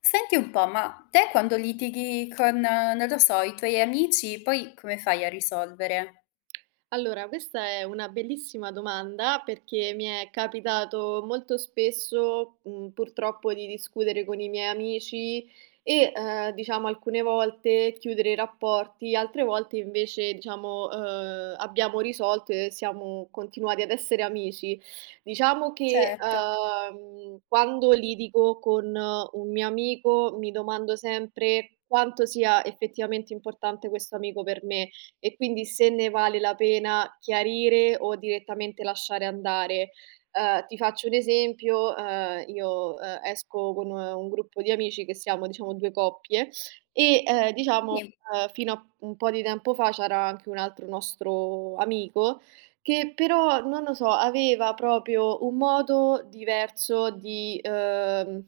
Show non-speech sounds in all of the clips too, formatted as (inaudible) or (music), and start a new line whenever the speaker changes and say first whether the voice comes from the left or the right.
left: Senti un po', ma te quando litighi con non lo so, i tuoi amici, poi come fai a risolvere?
right: Allora, questa è una bellissima domanda perché mi è capitato molto spesso, purtroppo di discutere con i miei amici e, diciamo alcune volte chiudere i rapporti, altre volte invece diciamo, abbiamo risolto e siamo continuati ad essere amici. Diciamo che,
left: Certo,
right: quando litigo con un mio amico mi domando sempre quanto sia effettivamente importante questo amico per me e quindi se ne vale la pena chiarire o direttamente lasciare andare. Ti faccio un esempio, io, esco con un gruppo di amici che siamo diciamo 2 coppie e, diciamo,
left: sì.
right: fino a un po' di tempo fa c'era anche un altro nostro amico che però, non lo so, aveva proprio un modo diverso di, ehm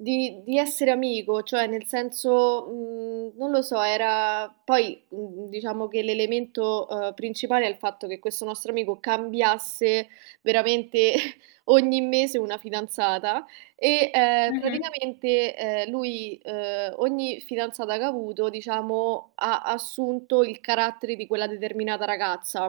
right: di di essere amico, cioè nel senso, non lo so, era poi, diciamo che l'elemento, principale è il fatto che questo nostro amico cambiasse veramente (laughs) ogni mese una fidanzata e,
left: Mh-mh.
right: praticamente, lui, ogni fidanzata che ha avuto, diciamo, ha assunto il carattere di quella determinata ragazza.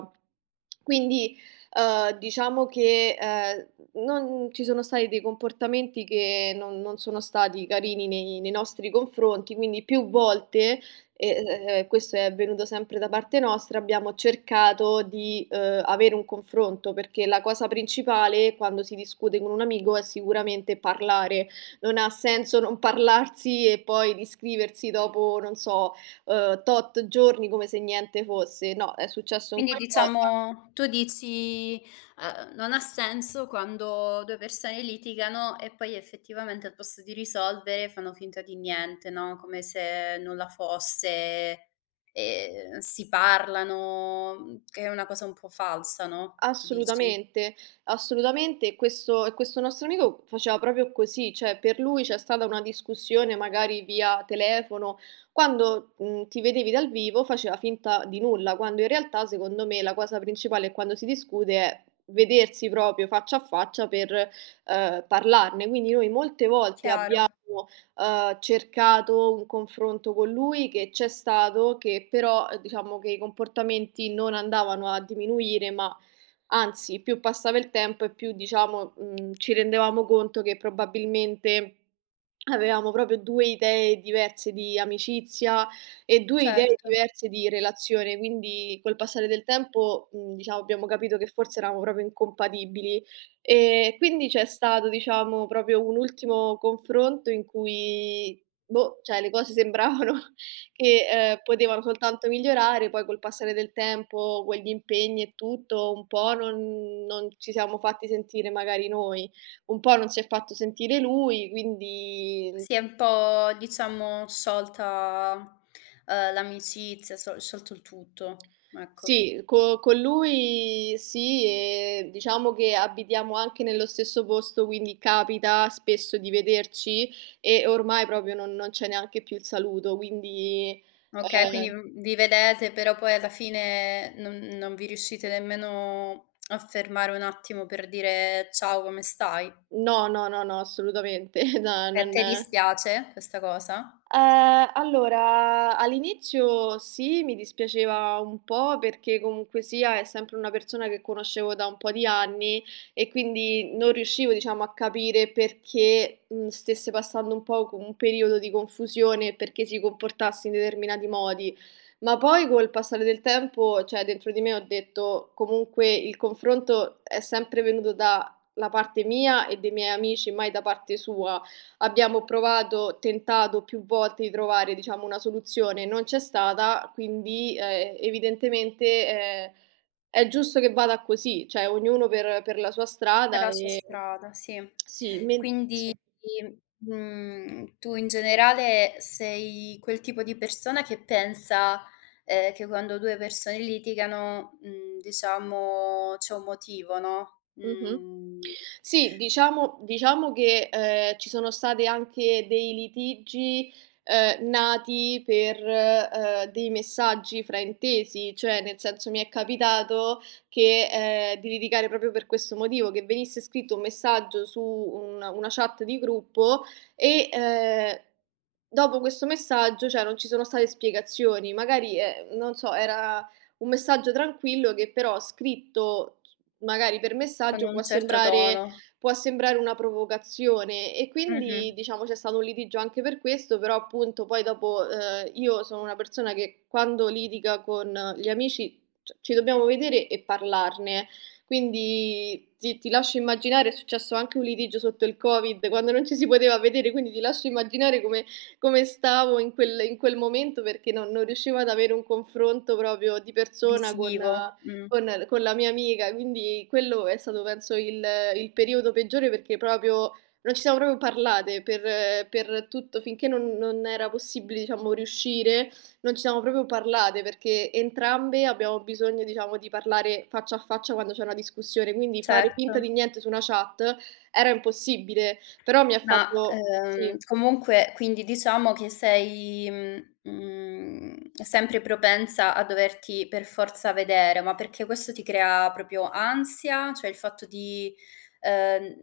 right: Quindi, diciamo che, non ci sono stati dei comportamenti che non sono stati carini nei nostri confronti, quindi più volte, e, questo è avvenuto sempre da parte nostra, abbiamo cercato di, avere un confronto, perché la cosa principale quando si discute con un amico è sicuramente parlare. Non ha senso non parlarsi e poi riscriversi dopo, non so, tot giorni come se niente fosse. No, è successo un
left: Quindi
right: qualcosa.
left: diciamo tu dici, non ha senso quando 2 persone litigano e poi effettivamente al posto di risolvere fanno finta di niente, no, come se nulla fosse, si parlano, che è una cosa un po' falsa, no, tu dici?
right: Assolutamente, assolutamente. E questo nostro amico faceva proprio così, cioè per lui c'è stata una discussione magari via telefono, quando, ti vedevi dal vivo faceva finta di nulla, quando in realtà secondo me la cosa principale quando si discute è vedersi proprio faccia a faccia per, parlarne. Quindi noi molte volte
left: Chiaro,
right: abbiamo, cercato un confronto con lui che c'è stato, che però, diciamo che i comportamenti non andavano a diminuire, ma anzi, più passava il tempo e più diciamo, ci rendevamo conto che probabilmente avevamo proprio 2 idee diverse di amicizia e 2 idee
left: certo.
right: diverse di relazione, quindi col passare del tempo, diciamo abbiamo capito che forse eravamo proprio incompatibili. E quindi c'è stato diciamo proprio un ultimo confronto in cui, boh, cioè le cose sembravano (laughs) che, potevano soltanto migliorare, poi col passare del tempo, con gli impegni e tutto, un po' non ci siamo fatti sentire magari noi, un po' non si è fatto sentire lui, quindi
left: Sì, è un po' diciamo sciolta, l'amicizia, sciolto il tutto, ecco.
right: sì, co con lui sì, diciamo che abitiamo anche nello stesso posto, quindi capita spesso di vederci e ormai proprio non c'è neanche più il saluto, quindi,
left: Okay, quindi,
right: ehm
left: vi vedete però poi alla fine non vi riuscite nemmeno a fermare un attimo per dire: "Ciao, come stai?"
right: no, no, no, no, assolutamente, (laughs) no,
left: E a
right: non.
left: te dispiace questa cosa?
right: Allora all'inizio sì, mi dispiaceva un po' perché comunque sia è sempre una persona che conoscevo da un po' di anni e quindi non riuscivo, diciamo, a capire perché, stesse passando un po' co un periodo di confusione e perché si comportasse in determinati modi. Ma poi col passare del tempo, cioè dentro di me ho detto: "Comunque il confronto è sempre venuto dalla parte mia e dei miei amici, mai da parte sua". Abbiamo provato tentato più volte di trovare, diciamo, una soluzione, non c'è stata, quindi, evidentemente, ehm, è giusto che vada così, cioè ognuno per la sua strada,
left: Però c'è strada, sì.
right: sì, men sì.
left: Quindi, tu in generale sei quel tipo di persona che pensa, che quando 2 persone litigano, diciamo c'è un motivo, no,
right: Mh-mh.
left: mhmm,
right: Sì, diciamo che, ci sono state anche dei litigi, nati per, dei messaggi fraintesi, cioè nel senso mi è capitato che, di litigare proprio per questo motivo, che venisse scritto un messaggio su un una chat di gruppo e, dopo questo messaggio, cioè non ci sono state spiegazioni. Magari, non so, era un messaggio tranquillo che però scritto magari per
left: con
right: messaggio
left: un certo tono.
right: può sembrare una provocazione e
left: Mh-mh.
right: quindi diciamo c'è stato un litigio anche per questo, però appunto poi dopo, io sono una persona che quando litiga con gli amici c ci dobbiamo vedere e parlarne. Quindi ti lascio immaginare, è successo anche un litigio sotto il Covid, quando non ci si poteva vedere, quindi ti lascio immaginare come come stavo in quel momento perché non riuscivo ad avere un confronto proprio di persona
left: Visivo,
right: con la mia amica, quindi quello è stato penso il periodo peggiore perché proprio non ci siamo proprio parlate per tutto, finché non era possibile, diciamo, riuscire, non ci siamo proprio parlate perché entrambe abbiamo bisogno, diciamo, di parlare faccia a faccia quando c'è una discussione, quindi fare finta
left: certo.
right: di niente su una chat era impossibile, però mi ha
left: Ma,
right: fatto sì.
left: comunque quindi diciamo che sei, sempre propensa a doverti per forza vedere, ma perché questo ti crea proprio ansia? Cioè il fatto di, ehm,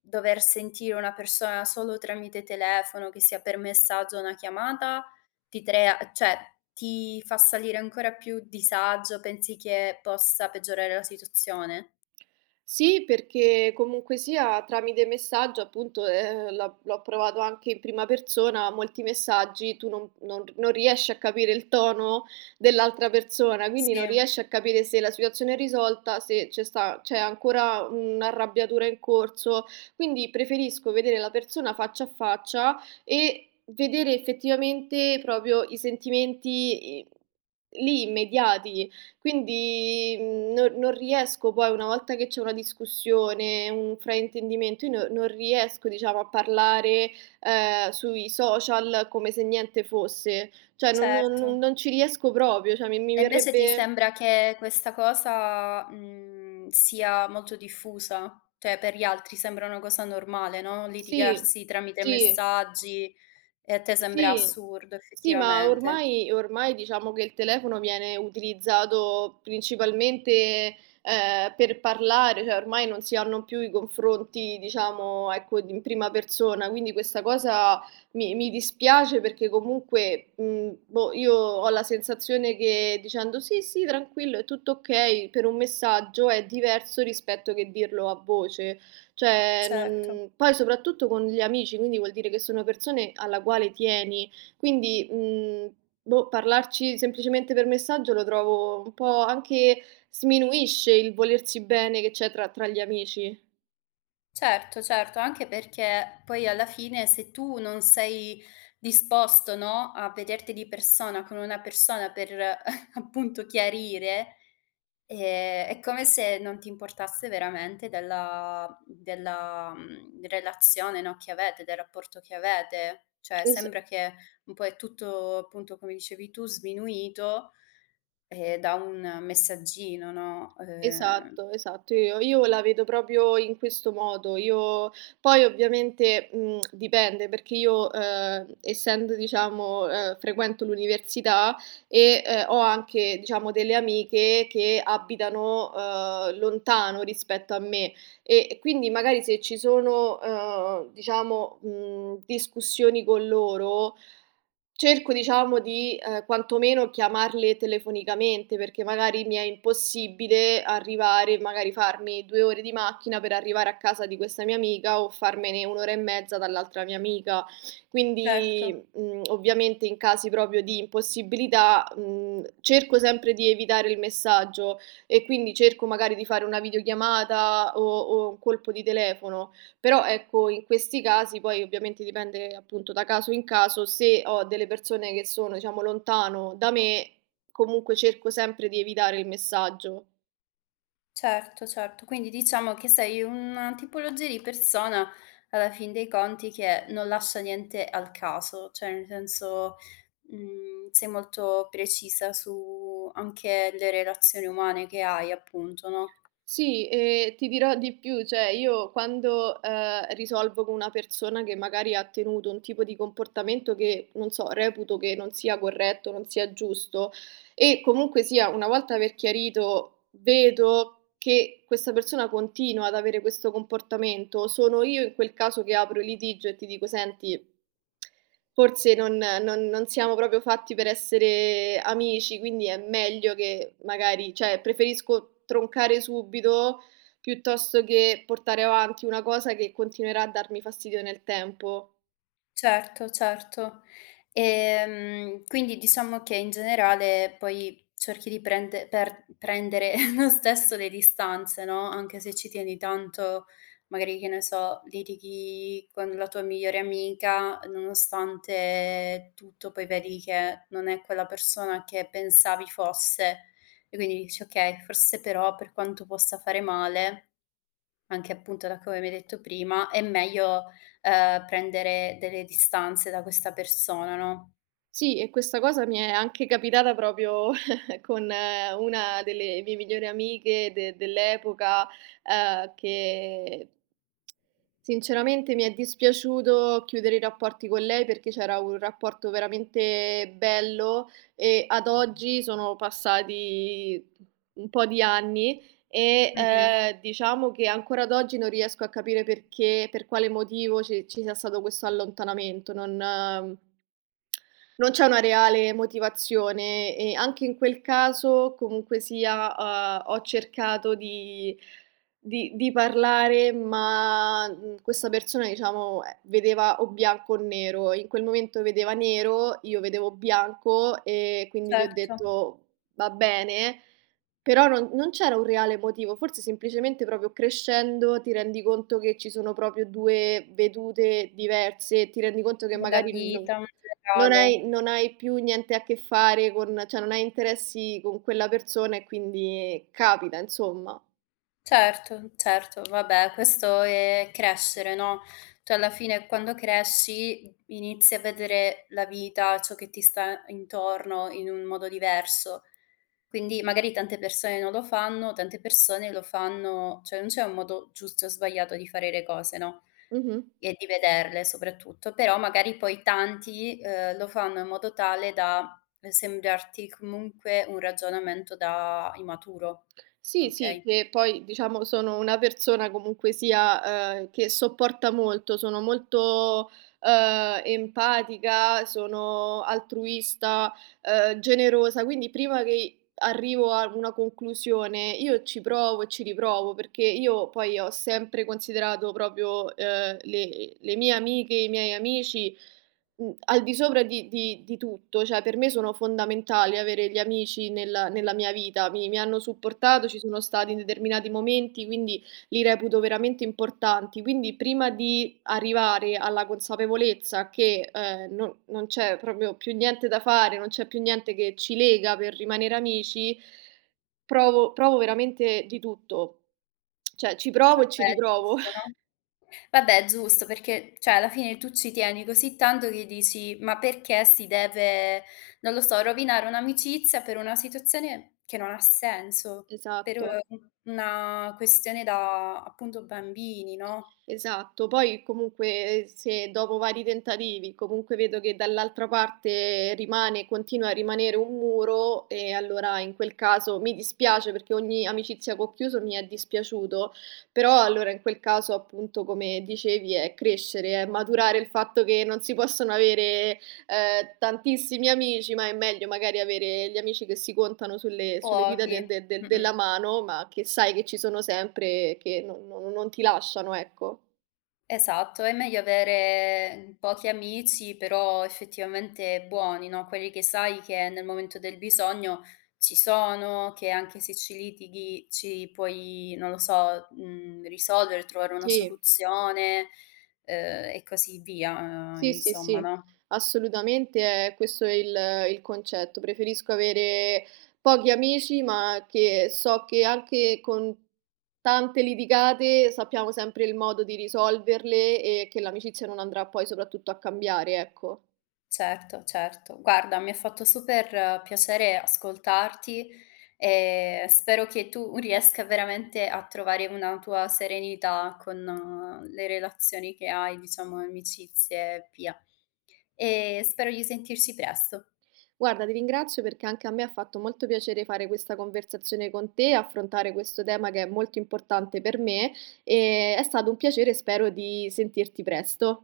left: dover sentire una persona solo tramite telefono, che sia per messaggio o una chiamata, ti crea cioè ti fa salire ancora più disagio? Pensi che possa peggiorare la situazione?
right: Sì, perché comunque sia tramite messaggio, appunto, l'ho provato anche in prima persona, molti messaggi tu non riesci a capire il tono dell'altra persona, quindi non
left: Sì,
right: riesci a capire se la situazione è risolta, se c'è ancora un'arrabbiatura in corso. Quindi preferisco vedere la persona faccia a faccia e vedere effettivamente proprio i sentimenti i lì immediati. Quindi, non riesco poi una volta che c'è una discussione, un fraintendimento, io non riesco diciamo a parlare, sui social come se niente fosse. Cioè
left: certo.
right: non ci riesco proprio, cioè mi
left: E invece ti
right: verrebbe
left: sembra che questa cosa, sia molto diffusa? Cioè per gli altri sembra una cosa normale, no,
right: sì,
left: litigarsi tramite
right: sì.
left: messaggi e a te sembra
right: Sì.
left: assurdo
right: Sì, ma
left: effettivamente.
right: ormai diciamo che il telefono viene utilizzato principalmente, per parlare, cioè ormai non si hanno più i confronti, diciamo, ecco, d in prima persona, quindi questa cosa mi dispiace perché comunque, boh, io ho la sensazione che dicendo: "Sì, sì, tranquillo, è tutto okay", per un messaggio è diverso rispetto che dirlo a voce. Cioè,
left: Certo,
right: non poi soprattutto con gli amici, quindi vuol dire che sono persone alla quale tieni. Quindi, boh, parlarci semplicemente per messaggio lo trovo un po' anche sminuisce il volersi bene che c'è tra gli amici.
left: certo, certo, anche perché poi alla fine se tu non sei disposto, no, a vederti di persona con una persona per (laughs) appunto chiarire, ehm, è come se non ti importasse veramente della relazione, no, che avete, del rapporto che avete. Cioè
right: Es
left: sembra che un po' è tutto, appunto, come dicevi tu, sminuito, da un messaggino, no, ehm.
right: Esatto, esatto. Io la vedo proprio in questo modo. Io poi ovviamente, dipende perché io, essendo diciamo, frequento l'università e, ho anche diciamo delle amiche che abitano, lontano rispetto a me e quindi magari se ci sono, diciamo, discussioni con loro. Cerco diciamo di, quantomeno chiamarle telefonicamente, perché magari mi è impossibile arrivare magari farmi 2 ore di macchina per arrivare a casa di questa mia amica o farmene 1 ora e mezza dall'altra mia amica.
left: Certo.
right: Quindi, ovviamente in casi proprio di impossibilità, cerco sempre di evitare il messaggio e quindi cerco magari di fare una videochiamata o un colpo di telefono. Però ecco, in questi casi poi ovviamente dipende appunto da caso in caso, se ho delle persone che sono diciamo lontano da me, comunque cerco sempre di evitare il messaggio.
left: Certo, certo. Quindi diciamo che sei una tipologia di persona, alla fin dei conti, che non lascia niente al caso, cioè nel senso, sei molto precisa su anche le relazioni umane che hai appunto, no?
right: Sì, e ti dirò di più, cioè io quando, risolvo con una persona che magari ha tenuto un tipo di comportamento che, non so, reputo che non sia corretto, non sia giusto e comunque sia una volta aver chiarito vedo che questa persona continua ad avere questo comportamento, sono io in quel caso che apro il litigio e ti dico: "Senti, forse non siamo proprio fatti per essere amici, quindi è meglio che magari cioè preferisco troncare subito, piuttosto che portare avanti una cosa che continuerà a darmi fastidio nel tempo".
left: Certo, certo. Quindi diciamo che in generale poi cerchi di prendere (laughs) lo stesso le distanze, no, anche se ci tieni tanto, magari che ne so, litighi con la tua migliore amica, nonostante tutto poi vedi che non è quella persona che pensavi fosse e quindi dici: "Okay, forse però per quanto possa fare male." Anche appunto da come mi hai detto prima, è meglio, prendere delle distanze da questa persona, no.
right: Sì, e questa cosa mi è anche capitata proprio (laughs) con una delle mie migliori amiche de dell'epoca, che sinceramente mi è dispiaciuto chiudere i rapporti con lei perché c'era un rapporto veramente bello e ad oggi sono passati un po' di anni e,
left: Mh-mh,
right: diciamo che ancora ad oggi non riesco a capire perché per quale motivo ci sia stato questo allontanamento, non non c'è una reale motivazione e anche in quel caso comunque sia, ho cercato di di parlare, ma, questa persona diciamo, vedeva o bianco o nero. In quel momento vedeva nero, io vedevo bianco e quindi gli ho
left: certo,
right: detto: "Va bene", però non c'era un reale motivo, forse semplicemente proprio crescendo ti rendi conto che ci sono proprio 2 vedute diverse, ti rendi conto che
left: nella
right: magari
left: vita in generale.
right: non hai più niente a che fare con cioè non hai interessi con quella persona e quindi capita insomma.
left: Certo, certo, vabbè, questo è crescere, no, tu alla fine quando cresci inizi a vedere la vita, ciò che ti sta intorno in un modo diverso. Quindi magari tante persone non lo fanno, tante persone lo fanno, cioè non c'è un modo giusto o sbagliato di fare le cose, no,
right: Mh-mh.
left: e di vederle soprattutto, però magari poi tanti, lo fanno in modo tale da sembrarti comunque un ragionamento da immaturo,
right: Sì, sì,
left: okay?
right: che poi diciamo sono una persona comunque sia, che sopporta molto, sono molto, empatica, sono altruista, generosa, quindi prima che arrivo a una conclusione io ci provo e ci riprovo, perché io poi ho sempre considerato proprio, le mie amiche, i miei amici. Al di sopra di di tutto, cioè per me sono fondamentali avere gli amici nella mia vita. Mi hanno supportato, ci sono stati in determinati momenti, quindi li reputo veramente importanti. Quindi prima di arrivare alla consapevolezza che, non c'è proprio più niente da fare, non c'è più niente che ci lega per rimanere amici, provo veramente di tutto. Cioè ci provo e ci
left: Vabbè,
right: riprovo.
left: giusto, no?
right: (laughs)
left: Vabbè, giusto, perché cioè alla fine tu ci tieni così tanto che dici: "Ma perché si deve, non lo so, rovinare un'amicizia per una situazione che non ha senso, per
right: Esatto.
left: un una questione da appunto bambini, no?"
right: Esatto, poi comunque se dopo vari tentativi comunque vedo che dall'altra parte rimane continua a rimanere un muro e allora in quel caso mi dispiace perché ogni amicizia che ho chiuso mi è dispiaciuto, però allora in quel caso appunto come dicevi è crescere, è maturare il fatto che non si possono avere tantissimi amici, ma è meglio magari avere gli amici che si contano sulle dita
left: Pochi.
right: del de del
left: Mh-mh.
right: della mano, ma che sai che ci sono sempre e che non ti lasciano, ecco.
left: Esatto, è meglio avere mm, pochi amici, però effettivamente buoni, no, quelli che sai che nel momento del bisogno ci sono, che anche se ci litighi ci puoi, non lo so, risolvere, trovare una
right: Sì,
left: soluzione, e così via,
right: sì, sì,
left: insomma,
right: sì,
left: no?
right: assolutamente è questo è il concetto. Preferisco avere pochi amici, ma che so che anche con tante litigate sappiamo sempre il modo di risolverle e che l'amicizia non andrà poi soprattutto a cambiare, ecco.
left: Certo, certo. Guarda, mi ha fatto super piacere ascoltarti e spero che tu (laughs) riesca veramente a trovare una tua serenità con le relazioni che hai, diciamo, amicizie e via. E spero di sentirci presto.
right: Guarda, ti ringrazio perché anche a me ha fatto molto piacere fare questa conversazione con te, affrontare questo tema che è molto importante per me e è stato un piacere, spero di sentirti presto.